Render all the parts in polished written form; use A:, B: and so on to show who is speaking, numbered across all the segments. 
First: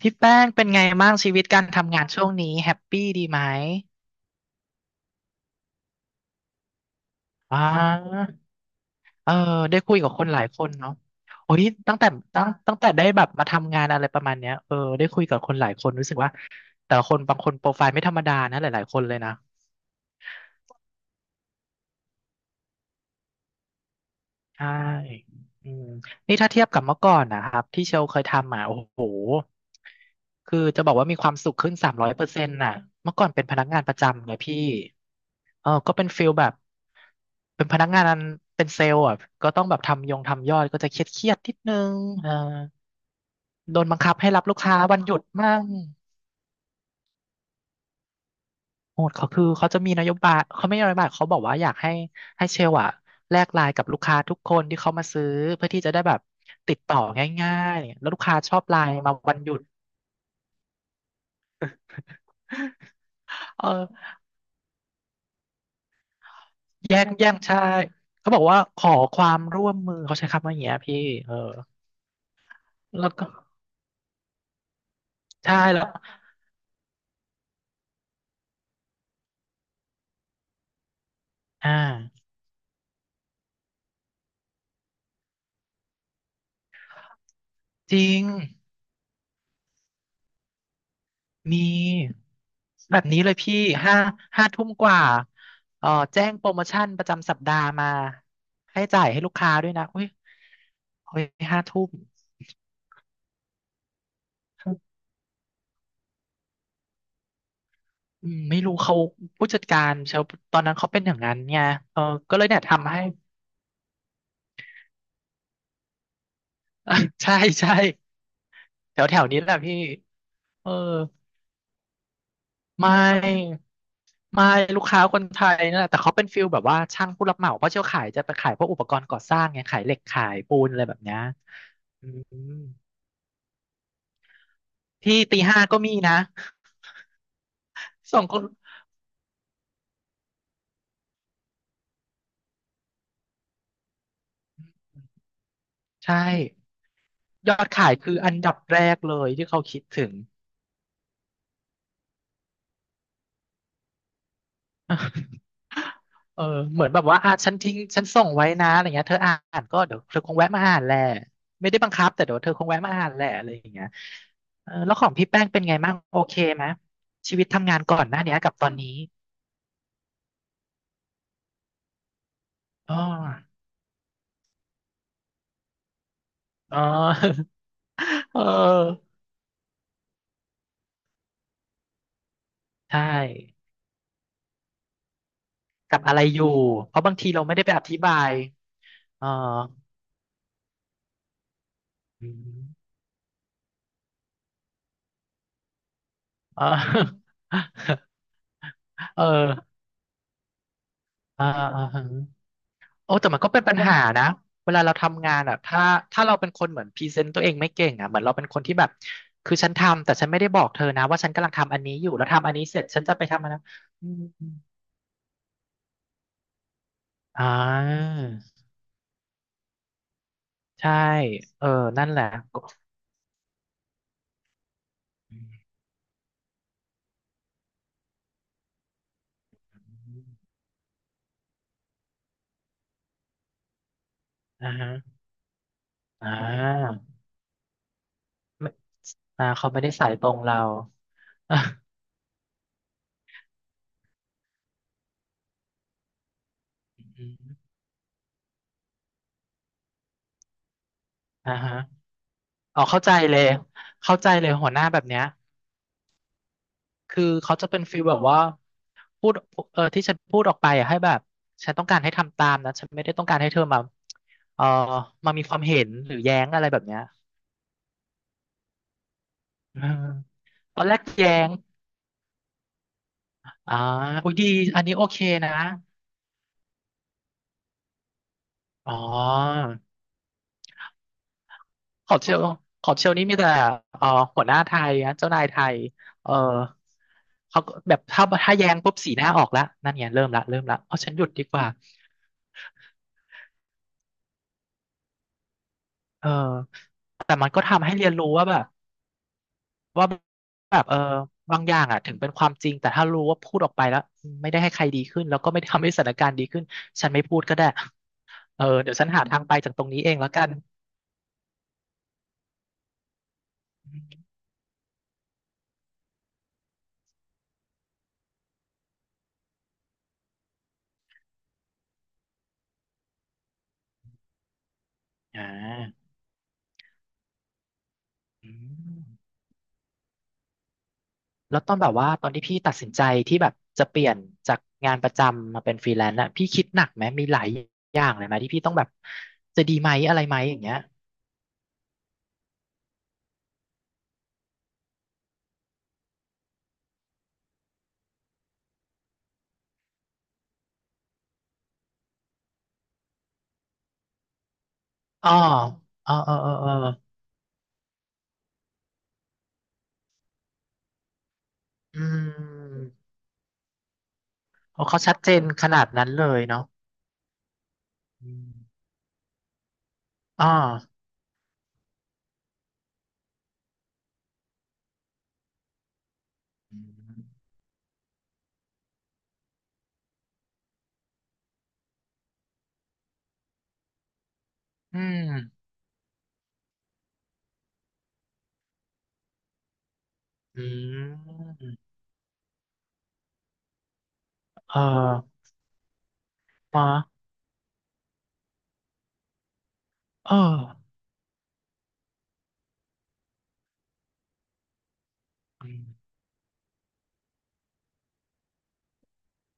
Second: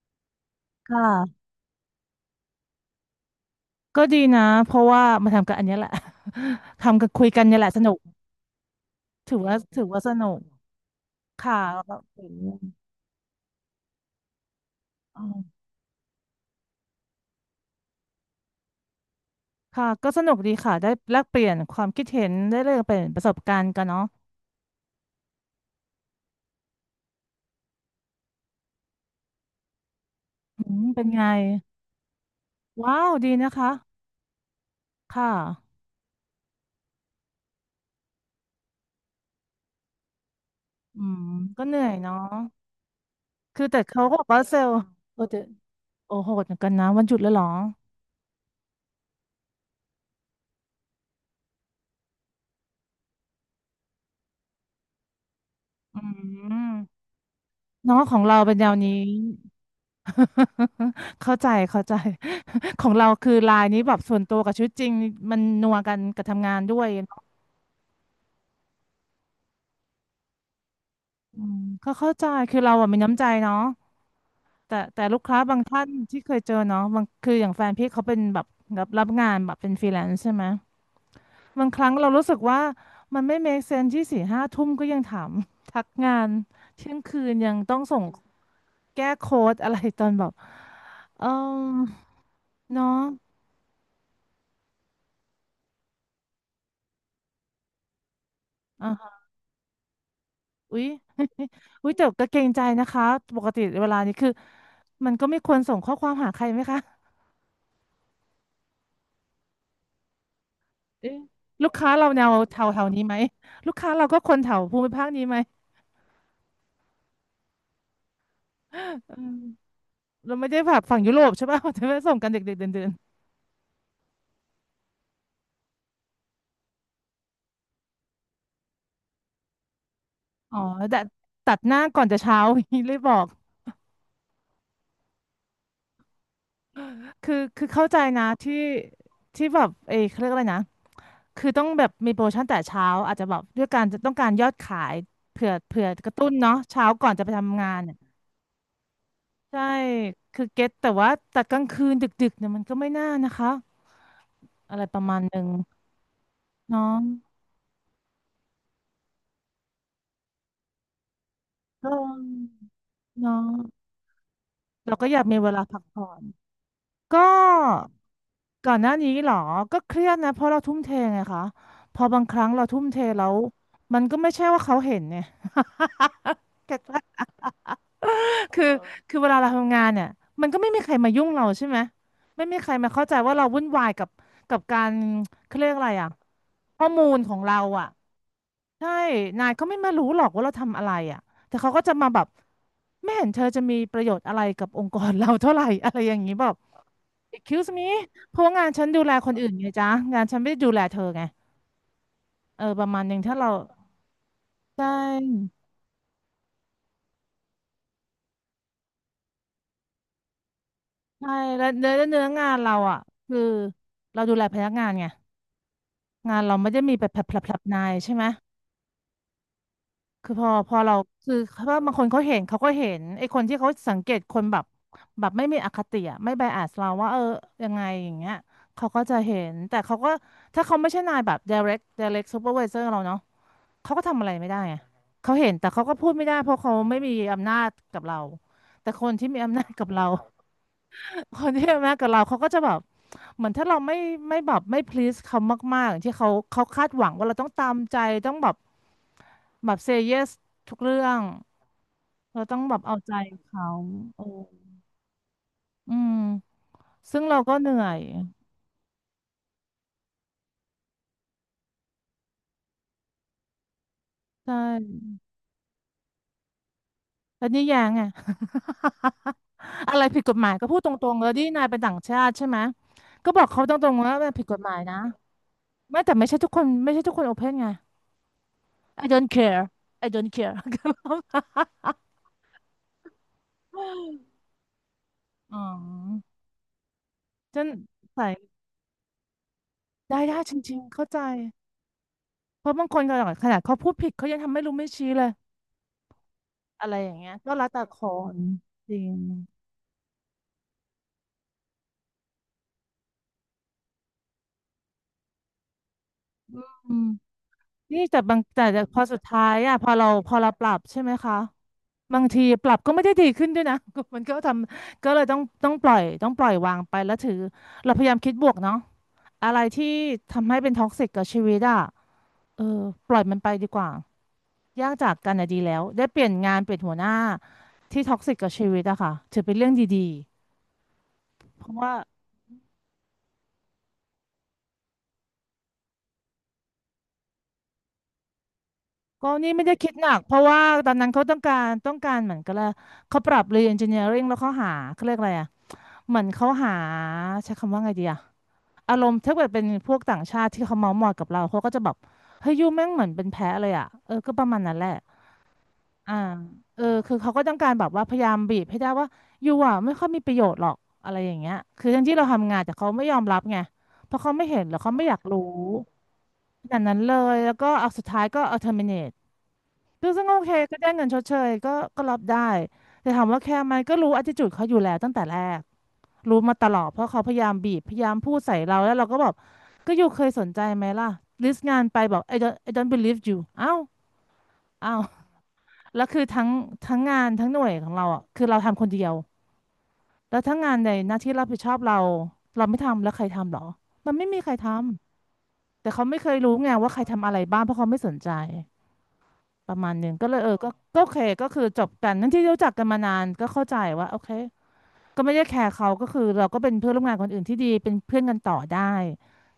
A: พี่แป้งเป็นไง
B: ค่ะ
A: บ้างชีวิตการทำงานช่วงนี้แฮปปี้ดีไหม
B: ก็ดีนะเพราะว่ามาทำกันอันเนี้ยแหละ ทำกันคุยกันเนี่
A: อ่
B: ยแหละสนุก
A: าเออ
B: ถือว่า
A: ได้
B: ถือ
A: คุย
B: ว่าส
A: กับคน
B: นุ
A: ห
B: ก
A: ลายคนเนาะโอ้
B: ค่ะ
A: ย
B: แล้วก็
A: ตั้งแต่
B: เห็่
A: ตั้งแต่ได้แบบมาทำงานอะไรประมาณเนี้ยเออได้คุ
B: อ๋
A: ยกับคน
B: อ
A: หลายคนรู้สึกว่าแต่ละคนบางคนโปรไฟล์ไม่ธรรมดานะหลายๆคนเลยนะ
B: ค่ะก็สนุกดีค่ะได้แลกเปลี่ยนความคิดเห็นได้แลกเปลี่ยนประสบการณ์กันเนาะ
A: ใช่อืมนี่ถ้าเทียบกับเมื่อก่อนนะครับที่เชลเคยทำอ่ะโอ้โห คื
B: อื
A: อจะ
B: ม
A: บอก
B: เป็น
A: ว่ามี
B: ไง
A: ความสุขขึ้น300%น่ะ
B: ว้าว
A: เมื่อก่อ
B: ดี
A: นเป็น
B: นะ
A: พนัก
B: คะ
A: งานประจำไงพี่
B: ค่ะ
A: เออก็เป็นฟิลแบบ เป็นพนักงานเป็นเซลล์อ่ะ ก็ต้องแบบทำยงทำยอดก็จะเค
B: อื
A: รียดเค
B: ม
A: รียดนิด
B: ก็เห
A: นึ
B: นื่อย
A: ง
B: เนาะ
A: เออ
B: คือ
A: โด
B: แต่
A: นบัง
B: เขา
A: คั
B: ก็
A: บ
B: บอก
A: ให้
B: ว่า
A: รับ
B: เซ
A: ลูก
B: ล
A: ค้า
B: ล์
A: วันหยุ
B: โอ้
A: ด
B: แต่
A: มั่ง
B: โอ้โหดเหมือนกันนะวันหยุดแล้วเหรอ
A: โหดเขาคือเขาจะมีนโยบายเขาไม่ใช่นโยบายเขาบอกว่าอยากให้ให้เชลอะแลกไลน์กับลูกค้าทุกคนที่เขามาซื้อเพื่อที่จะ
B: อื
A: ได้แบบติดต่
B: ม
A: อง่าย
B: เนาะ
A: ๆแล้ว
B: ขอ
A: ลู
B: ง
A: ก
B: เรา
A: ค้าช
B: เป็น
A: อบ
B: แนว
A: ไล
B: นี้
A: น์มาวันหยุด
B: เข้าใจเข้าใจ ของเราคือไล
A: เอ
B: น์
A: อ
B: นี้แบบส่วนตัวกับชีวิตจริงมันนัวกันกับทำงานด้วย
A: แย่ง
B: เนาะ
A: แย่งใช่เขาบอกว่าขอความร่วมมือเขาใช้คำว่าอย่างเงี้ยพี่เออ
B: อืมก็เข้าใจคือเราอะมี
A: แล้ว
B: น้ำใจ
A: ก็
B: เนาะแต่ลูกค้า
A: ใช่
B: บาง
A: แล้
B: ท่า
A: ว
B: นที่เคยเจอเนาะบางคืออย่างแฟนพี่เขาเป็นแบบรับงานแบบเป็นฟรีแลนซ์ใช่ไหมบาง
A: อ่า
B: ครั้งเรารู้สึกว่ามันไม่ make sense ที่สี่ห้าทุ่มก็ยังถาม ทักงานเที่ยงคืนยังต้อง
A: จ
B: ส่ง
A: ริง
B: แก้โค้ดอะไรตอนแบบเออ
A: มี
B: เนาะ
A: แบบนี้เลยพี่ห้าห้าทุ่มกว่าเอ่อแจ้งโปรโมชั่นประจำสัปดาห์มาให้
B: อ่า
A: จ่าย
B: ฮะ
A: ให้ลูกค้าด้วยนะเฮ้ย
B: อุ๊ย
A: เฮ้ยห้าทุ่
B: อุ้
A: ม
B: ยแต่ก็เกรงใจนะคะปกติเวลานี้คือมันก็ไม่ควรส่งข้อความหาใครไหมคะ
A: อืมไม่รู้เขาผู้จัดการเชลตอนนั้นเขาเป็นอย่า
B: เอ๊ะ
A: งนั้นไง
B: ลูกค้า
A: เออ
B: เราแนว
A: ก็เลย
B: แถ
A: เนี่ย
B: วแถว
A: ทำให้
B: นี้ไหมลูกค้าเราก็คนแถวภูมิภาคนี้ไหม
A: ใช่ใช่แถว
B: เอ
A: แถวนี้แหละ
B: อ
A: พี่
B: เราไม่ได้
A: เอ
B: แบ
A: อ
B: บฝั่งยุโรปใช่ป่ะ เราจะไม่ส่งกันเด็กๆเดิ
A: ไม
B: น
A: ่ไม่ลูกค้าคนไทยนั่นแหละแต่เขาเป็นฟิลแบบว่าช่างผู้รับเหมาเพราะเชี่ยวขายจะไปขายพวกอุปกรณ์ก่อสร้างไงขายเหล็กขาย
B: ๆ
A: ปู
B: อ๋อ
A: นอะไรแบ
B: แต่
A: บเนี้ย
B: ตัดหน้าก่อ
A: อื
B: นจะเช้า
A: ม
B: อย่างนี้เลยบอก
A: ที่ตีห้าก็มีนะ
B: คือเข้าใจ
A: ส่
B: นะ
A: งคน
B: ที่แบบเอยเขาเรียกอะไรนะคือต้องแบบมีโปรโมชั่นแต่เช้าอาจจะแบบด้วยการจะต้องการยอดขายเผื่อกระ
A: ใช่
B: ตุ้นเนาะเช้าก่อนจะไป
A: ย
B: ทำ
A: อด
B: งาน
A: ขายคืออันดับแรกเลยที่เขา
B: ใช่
A: คิดถึง
B: คือเก็ตแต่ว่าแต่กลางคืนดึกๆเนี่ยมันก็ไม่น่านะคะอะไรประมาณหนึ่ง
A: เออเหมือน
B: เนาะ
A: แบบว่าอ่ะฉันทิ้งฉันส่งไว้นะอะไรเงี้ยเธออ่านก็เดี๋ยวเธอคงแวะมาอ่านแหละไม่ได้บั
B: ก็
A: งคับแต่เดี๋ยวเธอคงแวะมาอ่านแหละ
B: เนาะ
A: อะไรอย่างเงี้ยเออแล้
B: เรา
A: วข
B: ก็
A: อง
B: อยาก
A: พี่
B: มี
A: แป้ง
B: เว
A: เป็
B: ลา
A: นไง
B: พัก
A: บ้าง
B: ผ่อ
A: โอ
B: น
A: เคไหม
B: ก็
A: ชีวิตทำงานก่อนหน้าเนี้ยกับตอ
B: ก่อ
A: น
B: นห
A: นี้
B: น้านี้เหรอก็เครียดนะเพราะเราทุ่มเทไงคะพอบางครั้งเราทุ่ม
A: อ๋
B: เท
A: อ
B: แล้วมันก็ไม่ใช่ว่าเขาเห็นเนี่ยเก็
A: อ๋อ
B: ตปะ
A: เ
B: คือเออ
A: ออ
B: คือเวลาเราทำงานเนี่ยมันก็ไม่มีใครมายุ่งเราใช่ไหมไม่มีใครมา
A: ใช่
B: เข้าใจว่าเราวุ่นวายกับกับการเขาเรียกอะไร
A: กับ
B: อ่ะ
A: อะไรอยู่
B: ข้อ
A: เพ
B: มู
A: ราะบาง
B: ล
A: ที
B: ของ
A: เราไม่
B: เรา
A: ได้ไปอ
B: อ่ะ
A: ธิบาย
B: ใช่
A: เออ
B: นายเขาไม่มารู้หรอกว่าเราทำอะไรอ่ะแต่เขาก็จะมาแบ
A: อื
B: บ
A: ม
B: ไม่เห็นเธอจะมีประโยชน์อะไรกับองค์กรเราเท่าไหร่ อะไรอย่างนี้แบบ
A: เออ
B: excuse me เพราะว่างานฉันดูแล
A: เอ
B: คนอื่นไง
A: อ
B: จ๊ะงานฉันไม่ได้ดูแลเธอไง
A: อ่าอ่าฮะ
B: เออประมาณห
A: โอ้
B: นึ่ง
A: แต่
B: ถ้า
A: มันก็
B: เรา
A: เป็นปัญหานะเว
B: ใช
A: ลาเราทำงาน
B: ่
A: อ่ะถ้าเราเป็นคนเหมือนพรีเซนต์ตัวเองไม่เก่งอ่ะเหมือนเราเป็นคนที่แบบคือฉันทำแต่ฉันไม่ได้บอกเธอนะว่าฉั
B: ใช่
A: นกำลัง
B: แล้ว
A: ทำอัน
B: เนื้อ
A: นี้อยู่
B: เนื้อ
A: แล้วทำ
B: งา
A: อัน
B: น
A: นี้
B: เรา
A: เสร็จ
B: อ่ะ
A: ฉันจะไป
B: คือ
A: ทำอันนั้นอื
B: เรา
A: ม
B: ดูแลพนักงานไงงานเราไม่ได้มีแบบ
A: อ่
B: แผลบๆนายใช่
A: า
B: ไหม คือพอ
A: ใช่
B: เราคือเพ
A: เออ
B: ราะว่าบางค
A: นั่
B: น
A: นแห
B: เขา
A: ละ
B: เห็นเขา
A: ก็
B: ก็เห็นไอ้คนที่เขาสังเกตคนแบบแบบ
A: อื
B: ไม่มีอ
A: ม
B: คติอะไม่ไบแอสเราว่าเออยังไงอย่างเงี้ยเขาก็จะเห็นแต่เขาก็ถ้าเขาไม่ใช่นายแบบ direct supervisor เราเนาะเขาก็ทำอะไรไม่ได้
A: อ่า
B: ไง
A: ฮะ
B: เขาเห็นแต่เขาก็พูดไม่
A: อ่
B: ได้เพราะเขาไม่
A: า
B: มีอำนาจกับเราแต่คนที่มี
A: อ่า
B: อำนา
A: เขา
B: จ
A: ไม่
B: กับ
A: ได้
B: เรา
A: สายตรงเรา
B: คน
A: อ่ะ
B: ที่เป็นแม่กับเราเขาก็จะแบบเหมือนถ้าเราไม่ไม่แบบไม่ please เขามากๆอย่างที่เขาเขาคาดหวังว่า
A: อื
B: เราต้องตา
A: ม
B: มใจต้องแบบแบบ say yes ทุกเรื่อง
A: อ่าฮะ
B: เราต้องแบ
A: อ๋อ
B: บเอา
A: เข้าใจ
B: ใจ
A: เลย
B: เขา
A: เข้า
B: โอ้
A: ใจเลยหัวหน้าแบบเนี้ย
B: อืมซึ่
A: คือ
B: งเราก็
A: เขา
B: เห
A: จะ
B: นื่
A: เป็น
B: อ
A: ฟี
B: ย
A: ลแบบว่าพูดเออที่ฉันพูดออกไปอะให้แบบฉันต้องการให้ทำตามนะฉันไม่ได้ต้องการให้เธอมา
B: ใช
A: เออ
B: ่
A: มามีความเห็นหรือแย้งอะไรแบบเนี้ย
B: แล้วนี่ยังไง
A: เออ
B: อะไรผิดกฎหมายก็พู
A: ต
B: ด
A: อน
B: ต
A: แรก
B: รงๆเลย
A: แย้
B: นี่
A: ง
B: นายเป็นต่างชาติใช่ไหมก็บอกเขาต
A: อ่า
B: รงๆว่ามั
A: อุ้
B: น
A: ย
B: ผิ
A: ดี
B: ดกฎหมาย
A: อันนี้
B: นะ
A: โอเคนะ
B: ไม่แต่ไม่ใช่ทุกคนไม่ใช่ทุกคนโอเพนไง
A: อ๋อ
B: I don't care I don't care
A: ขอบเชลขอบเชลนี่มีแต่เอ่อหัวหน้าไทยนะเจ้านายไท
B: อ๋อ
A: ยเออเขา
B: ฉัน
A: ก็แบบ
B: ใส่
A: ถ้าถ้าแย้งปุ๊บสีหน้าออกแล้วนั่นไง
B: ได้
A: เริ่ม
B: ได้
A: ละ
B: จ
A: เริ่ม
B: ริ
A: ละ
B: งๆ
A: เอา
B: เข้า
A: ฉัน
B: ใจ
A: หยุดดีกว่า
B: เพราะบางคนขนาดเขาพูดผิดเขายังทำไม่รู้ไม่ชี้เลย
A: เออ
B: อะไรอย่างเงี้ย
A: แต่มั
B: ก็
A: นก็
B: แล้วแต่
A: ทำให้
B: ค
A: เรียนรู้
B: น
A: ว่าแบบ
B: จริง
A: ว่าแบบเออบางอย่างอ่ะถึงเป็นความจริงแต่ถ้ารู้ว่าพูดออกไปแล้วไม่ได้ให้ใครดีขึ้นแล้วก็ไม่ได้ทำให้สถานการณ์ดีขึ้น
B: อืม
A: ฉันไม่พูดก็ได้
B: นี่แต่บาง
A: เอ
B: แต่
A: อเดี๋ย
B: พ
A: ว
B: อ
A: ฉัน
B: สุด
A: หาทาง
B: ท้า
A: ไป
B: ย
A: จาก
B: อ่ะ
A: ตร
B: พ
A: ง
B: อ
A: นี้
B: เรา
A: เองแล้
B: พ
A: ว
B: อ
A: กั
B: เรา
A: น
B: ปรับใช่ไหมคะบางทีปรับก็ไม่ได้ดีขึ้นด้วยนะ มันก็ทำก็เลยต้องปล่อยวางไปแล้วถือเราพยายามคิดบวกเนาะอะไรที่ทำให้เป็นท็อกซิกกับชีวิตอ่ะเออปล่อยมันไปดีกว่า แยกจากกัน
A: อ่
B: อะดีแล้วได้
A: า
B: เปลี่ยนงานเปลี่ยนหัวหน้าที่ท็อกซิกกั
A: อื
B: บชีวิตอะค่ะ
A: ม
B: ถือเป็นเรื่องดีๆ
A: แล้ว
B: เพ
A: ตอ
B: ราะ
A: นแบ
B: ว่า
A: บว่าตอนที่พี่ตัดสินใจที่แบบจะเปลี่ยนจากงานประจำมาเป็นฟรีแลนซ์น่ะพี่คิดหนักไหมมีหลายอย่างเลยไหมที่พี่ต้องแบบ
B: ก็นี่
A: จะ
B: ไม่
A: ดี
B: ได้คิ
A: ไหม
B: ดหนั
A: อะ
B: ก
A: ไร
B: เพ
A: ไหม
B: ราะ
A: อ
B: ว่า
A: ย่างเงี้ย
B: ตอนนั้นเขาต้องการเหมือนกันละเขาปรับเรียน engineering แล้วเขาหาเขาเรียกอะไรอะเหมือนเขาหาใช้คำว่าไงดีอะอารมณ์ถ้าเกิดเป็นพวกต่างชาติที่เขาเมาท์มอยกับเราเขาก็จะแบบเฮ้ยยูแม่งเหมือนเป็นแพ้เลยอะเออก็ประมาณนั้นแหละ
A: อ๋อเอ
B: อ่า
A: อเออเออเอ
B: เออ
A: อ
B: คือเขาก็ต้องการแบบว่าพยายามบีบให้ได้ว่ายูอ่ะไม่ค่อยมีประโยชน์หรอกอะไรอย่างเงี้ยคือ
A: อื
B: ทั้งที่เราทำงานแต่เขา
A: ม
B: ไม่ยอมรับไงเพราะเขาไม่เห็นหรือ
A: โอ้
B: เขา
A: เขา
B: ไม่อ
A: ชั
B: ยา
A: ด
B: ก
A: เจ
B: รู้
A: นขนาดนั้นเลยเนาะ
B: อย่างนั้นเลยแล้วก็เอาสุดท้าย
A: อื
B: ก็
A: ม
B: เอา terminate ซึ่งโอ
A: อ๋อ
B: เคก็ได้เงินชดเชยก็รับได้แต่ถามว่าแคร์ไหมก็รู้ attitude เขาอยู่แล้วตั้งแต่แรกรู้มาตลอดเพราะเขาพยายามบีบพยายามพูดใส่เราแล้วเราก็แบบก็ยูเคยสนใจไหมล่ะลิสต์งานไปบอก I don't believe you เอ้าเอ้า
A: อืม
B: แล้วคือทั้งงานทั้งหน่วยของเราอ่ะคือเราทำคนเดียวแล้วทั้ง
A: อื
B: งานใน
A: ม
B: หน้าที่รับผิด
A: อื
B: ชอ
A: ม
B: บเราเราไม่ทำแล้วใครทำหรอมันไม่มีใครท
A: เอ
B: ำ
A: อ
B: แต่เขาไม่เคยรู้ไง
A: มา
B: ว่าใครทำอะไรบ้างเพราะเขาไม่สนใจประมาณหนึ่งก็
A: เอ
B: เล
A: อ
B: ยก็โอเคก็คือจบกันทั้งที่รู้จักกันมานานก็เข้าใจว่าโอเคก็ไม่ได้แคร์
A: อืม
B: เขาก็คือเราก็เป็นเพื่อนร่วมงานคนอื่นที่ดีเป็นเพื่อนกันต่อได้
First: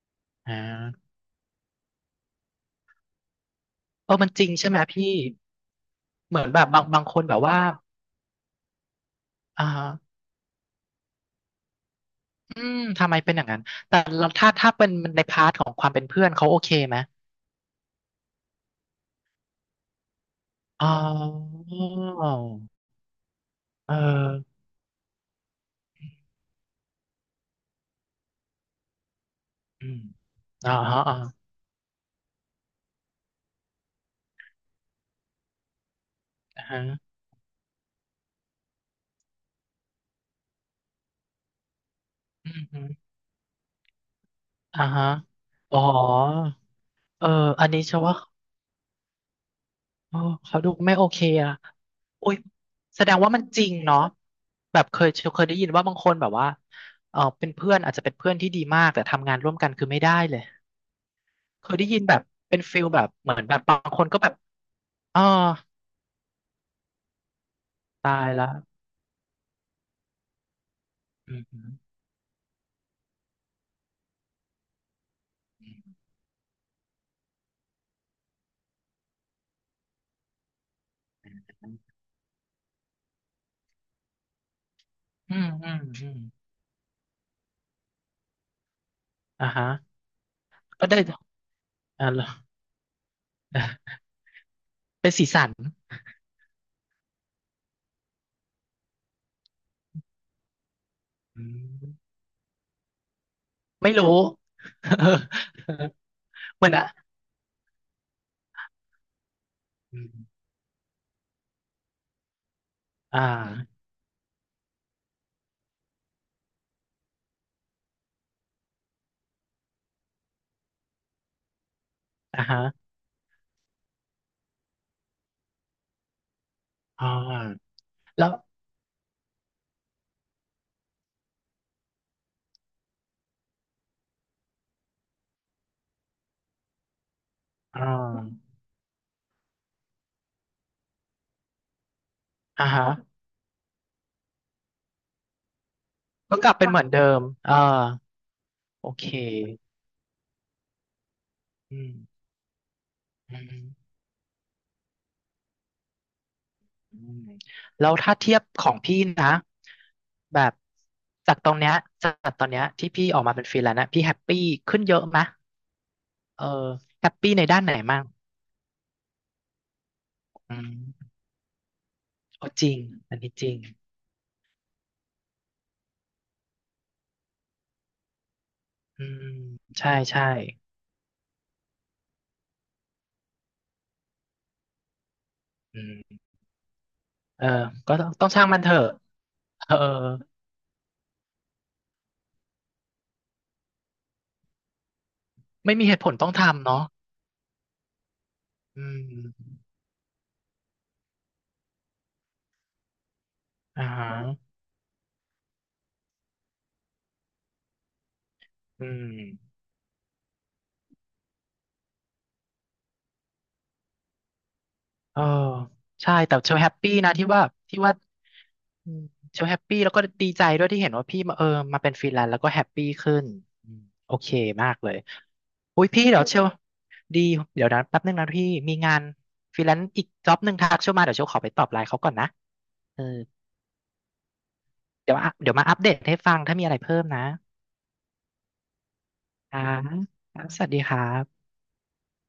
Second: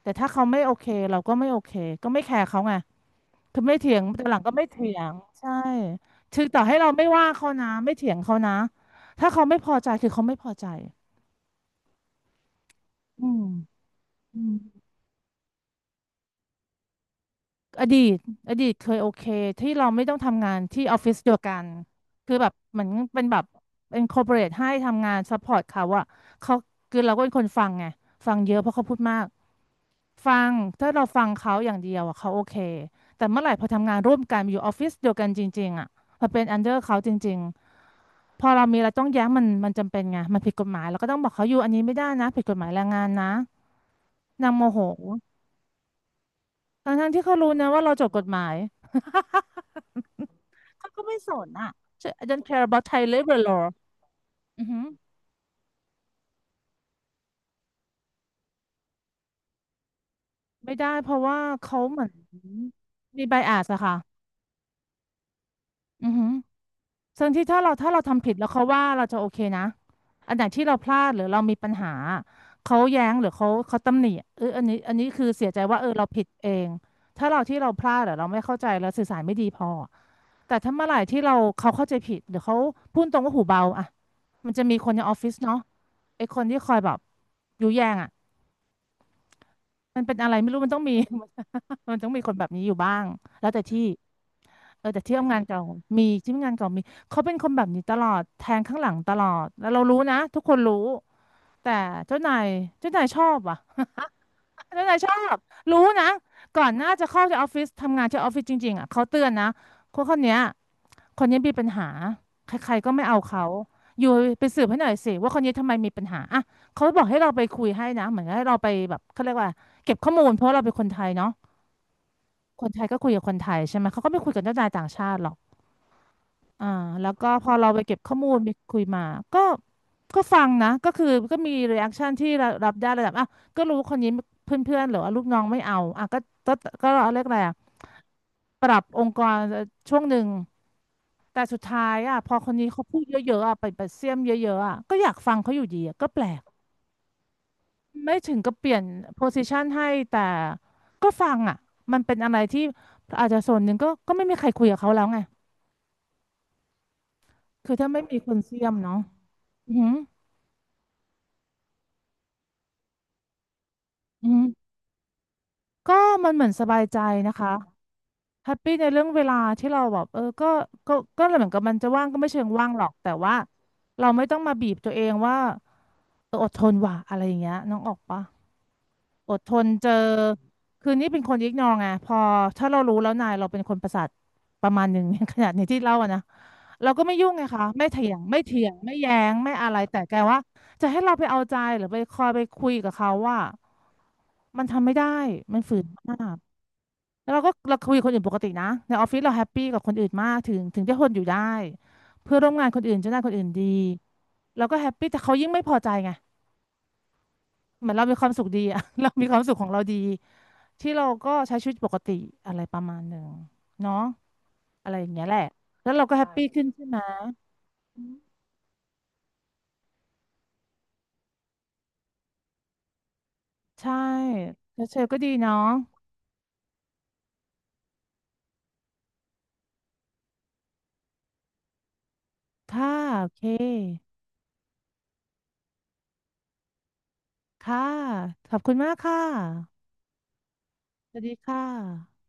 B: แต่ถ้าเขา
A: อ่
B: ไม่โอเค
A: า
B: เราก็ไม่โอเคก็ไม่แคร์เขาไง คือไม่เถียง
A: เออ
B: แต่
A: มัน
B: หลั
A: จ
B: ง
A: ริง
B: ก็ไม่
A: ใช่ไหม
B: เถีย
A: พี่
B: งใช่
A: เหมื
B: ถึ
A: อ
B: ง
A: นแบ
B: ต่อ
A: บ
B: ให้
A: บาง
B: เรา
A: บาง
B: ไม่
A: คน
B: ว่า
A: แบบ
B: เขา
A: ว่า
B: นะไม่เถียงเขานะถ้าเขาไม่
A: อ่า
B: พอใจคือเขาไม่พอใจ
A: อืมทำไม
B: อื
A: เป็นอ
B: ม
A: ย่างนั้นแต่เรา
B: อื
A: ถ้า
B: ม
A: เป็นในพาร์ทของความเป็นเพื่อนเขาโอเคไหม
B: อดีตอดีตเคยโอเคที่เราไม่ต้องทำงานที่
A: อ๋อ
B: ออฟฟิศเดียวกันคือแบบเหมือนเป็นแบบ
A: เออ
B: เป็นคอร์ปอเรทให้ทำงานซัพพอร์ตเขาอะเขาคือเราก็เป็นคนฟังไงฟังเยอะเพราะเขาพูดมาก
A: อืม
B: ฟัง
A: อ๋อ
B: ถ้า
A: ฮะ
B: เรา
A: อ๋อ
B: ฟังเขาอย่างเดียวอะเขาโอเคแต่เมื่อไหร่พอทำงานร่วมกันอยู่ออฟฟิศเดียวกันจริงๆอะพอเป็นอัน
A: อ่า
B: เดอร์เขาจ
A: ฮะ
B: ริงๆพอเรามีอะไรต้องแย้งมันจำเป็นไงมันผิดกฎหมายเราก็ต้องบอกเขาอยู่อันนี้ไม่ได้นะผิด
A: อื
B: กฎห
A: ม
B: มาย
A: อื
B: แร
A: ม
B: งงานนะนางโมโห
A: อ่าฮะอ๋อ
B: ทั้งที่
A: เออ
B: เขารู้
A: อั
B: นะ
A: นนี้
B: ว่าเรา
A: เชื่อ
B: จบ
A: ว่า
B: กฎหมาย
A: เออเขาดู
B: เขา
A: ไม่
B: ก็
A: โอ
B: ไม่
A: เค
B: สน
A: อะ
B: อ่ะ I
A: อุ้ย
B: don't care about
A: แส
B: Thai
A: ดงว่า
B: labor
A: มันจ
B: law
A: ริงเนาะ
B: อือ
A: แบ
B: หือ
A: บเคยเคยได้ยินว่าบางคนแบบว่าเออเป็นเพื่อนอาจจะเป็นเพื่อนที่ดีมากแต่ทำงานร่วมกันคือไม่ได้เลย
B: ไม่ได้เพราะว่า
A: เคย
B: เขา
A: ได้ยิ
B: เห
A: น
B: มือน
A: แบบเป็นฟิลแบบ
B: มี
A: เหมือนแบบ
B: bias
A: บา
B: อะ
A: ง
B: ค่ะ
A: คนก็แบบอ๋อ
B: อือหือ ส่วนที่ถ้าเรา
A: ตา
B: ทำ
A: ย
B: ผิดแล้
A: ละ
B: วเขาว่าเราจะโอเคนะอันไหนที่เราพลาดหรือ
A: อื
B: เรามีปัญหา
A: ม
B: เขาแย้งหรือเขาตำหนิเอออันนี้คือเสียใจว่าเออเราผิดเองถ้าเราที่เราพลาดหรือเราไม่เข้าใจเราสื่อสารไม่ดีพอแต่ถ้าเมื่อไหร่ที่เราเขาเข้าใจผิดหรือเขาพูดตรงว่าหูเบาอะมันจะมีคนในออฟฟิศ
A: อืม
B: เนาะ
A: อืมอืม
B: ไอคนที่คอยแบบยุแยงอะ
A: อ่าฮะ
B: มันเป็นอะไรไม่รู้มันต้อง
A: ก็
B: มี
A: ได้
B: มัน
A: อ่า
B: ต้อง
A: เห
B: มี
A: รอ
B: คน แบบนี้อยู่บ้างแล้วแต่ที่
A: อ่ะ
B: เออแต่
A: เป็น
B: ที่
A: สี
B: ทำงาน
A: สัน
B: เก่ามีที่ทำงานเก่ามีเขาเป็นคนแบบนี้ตลอดแทงข้างหลังตลอดแล้วเรารู้นะทุกคนรู้
A: อื
B: แต่
A: ม
B: เจ้านายเจ้านายชอบว่ะ
A: ไม่รู้
B: เจ้านายชอบรู้นะ
A: เห
B: ก่
A: มื
B: อ
A: อน
B: นห
A: อะ
B: น้าจะเข้าที่ออฟฟิศทำงานที่ออฟฟิศจริงๆอ่ะเขาเตือนนะค
A: อื
B: น
A: ม
B: คนเนี้ยคนนี้มีปัญหาใครๆก็ไม่เอา
A: อ่
B: เขา
A: า
B: อยู่ไปสืบให้หน่อยสิว่าคนนี้ทำไมมีปัญหาอ่ะเขาบอกให้เราไปคุยให้นะเหมือนให้เราไปแบบเขาเรียกว่าเก็บข้อมูลเพราะเราเป็นคนไทยเนาะ
A: อ่าฮะ
B: คนไทยก็คุยกับคนไทยใช่ไหมเขาก็ไม่คุยกับเจ้านายต่างชาติหรอกอ่า
A: อ่
B: แล้วก็พอเรา
A: า
B: ไปเก็บข้อมู
A: แล้ว
B: ลไปคุยมาก็ก็ฟังนะก็คือก็มีรีแอคชั่นที่รับได้ระดับอ่ะก็รู้คนนี้เพื่อนๆหรือว่าลูกน้องไม่เอาอ่ะก็ก็เรียกอะไรอ่ะ
A: อ่า
B: ปรับองค์กรช่วงหนึ่งแต่สุดท้ายอ่ะพอคน
A: อ่า
B: นี้เขา
A: ฮะ
B: พูดเยอะๆอ่ะไปเสียมเยอะๆอ่ะก็อยากฟังเขาอยู่ดีอ่ะก็แปล
A: ก็
B: ก
A: กลับเป็นเหมือนเดิมอ่า
B: ไม่ถึงกับเปลี่ยน
A: โอเค
B: โพสิชันให้แต่ก็ฟังอ่ะ
A: อื
B: มันเป็น
A: ม
B: อะไรที่อาจจะส่วน
A: อืม
B: หนึ่งก็ไม่มีใครคุยกับเขาแล้วไง
A: อืม
B: คือ
A: แล้
B: ถ้า
A: ว
B: ไม่
A: ถ้า
B: มีค
A: เที
B: น
A: ยบ
B: เสี
A: ข
B: ย
A: อ
B: ม
A: งพี่
B: เนาะ
A: นะ
B: อือหือ
A: แบบจากตรงเนี้ยจากตอนเนี้ยที่พี่ออกมาเป็นฟรีแลนซ์นะพี่แฮป
B: อือ
A: ปี้
B: หือ
A: ขึ้นเยอะไหมะ
B: ก็มันเห
A: เออ
B: มือนสบายใจ
A: แฮป
B: นะ
A: ปี้ใน
B: คะ
A: ด้านไหนมั่ง
B: แฮปปี้ในเรื่องเวลาที่เราแบบเออ
A: อื
B: ก็
A: ม
B: ก็เหมือนกับมันจะว่างก็ไม่เชิง
A: ก็จ
B: ว่าง
A: ริง
B: หรอก แต่
A: อันนี้
B: ว่า
A: จริง
B: เราไม่ต้องมาบีบตัวเองว่าเอออดทนว่ะอะไรอย่างเงี้ยน้องออกปะ
A: อืม
B: อดทนเจ
A: ใช่
B: อ
A: ใช่
B: คือนี่เป็นคนยิกนองไงพอถ้าเรารู้แล้วนายเราเป็นคนประสาทประมาณหนึ่ง ขนาดนี้ที่
A: อื
B: เล่าอะนะ
A: ม
B: เราก็ไม่ยุ่งไง
A: เออ
B: คะไม่
A: ก็
B: เถี
A: ต้อง
B: ยง
A: ต้อง
B: ไม่
A: ช่างมั
B: เถี
A: น
B: ย
A: เถ
B: ง
A: อะ
B: ไม่แย้งไม่อะ
A: เออ
B: ไรแต่แกว่าจะให้เราไปเอาใจหรือไปคอยไปคุยกับเขาว่ามันทำไม่ได้มันฝื
A: ไม่
B: น
A: มีเหตุผล
B: มา
A: ต้อง
B: ก
A: ทำเนาะ
B: แล้วเราก็เราคุยกับคนอื่นปกตินะ
A: อื
B: ในออฟฟิศเราแฮป
A: ม
B: ปี้กับคนอื่นมากถึงจะทนอยู่ได้เพื่อนร่วมงานคนอื่นเจ้านายคนอื่นดี
A: อ่าฮะ
B: เราก็แฮปปี้แต่เขายิ่งไม่พอใจไง เหมือนเรามีความสุขดีอะ
A: อื
B: เรา
A: ม
B: มีความสุขของเราดีที่เราก็ใช้ชีวิตปกติอะไรประมาณหนึ่งเนาะอะไรอย่าง
A: เออ
B: เงี้ยแหละ แล้วเรา
A: ใช่
B: ก็แฮปใช่
A: แต่
B: ปปี้
A: เชล
B: ขึ้น
A: แฮป
B: ใช่
A: ปี้
B: ไหม
A: นะที่ว่าที่ว่าอืมเชลแฮปปี้แล้วก็ดีใจด้วยที่เห็นว่าพี่มาเออมาเป็นฟรีแลนซ์แล้วก็แฮปปี้ขึ้นอืม
B: ใช่
A: โอเคมาก
B: แล้ว
A: เล
B: เช
A: ย
B: ลก็ดีเนาะ
A: อุ้ยพี่เดี๋ยวเชลดีเดี๋ยวนะแป๊บนึงนะพี่มีงานฟรีแลนซ์อีกจ็อบหนึ่งทักเชลมาเดี๋ยวเชลขอไปตอบไลน์เขาก่อนนะ
B: ค่ะ
A: เออ
B: โอเค
A: เดี๋ยวมาเดี๋ยวมาอัปเดตให้ฟังถ้ามีอะไรเพิ่มนะ
B: ค่ะขอบคุณมากค่
A: อ่า
B: ะ
A: ครับสวัสดีครั
B: สวัสดี
A: บ
B: ค่ะ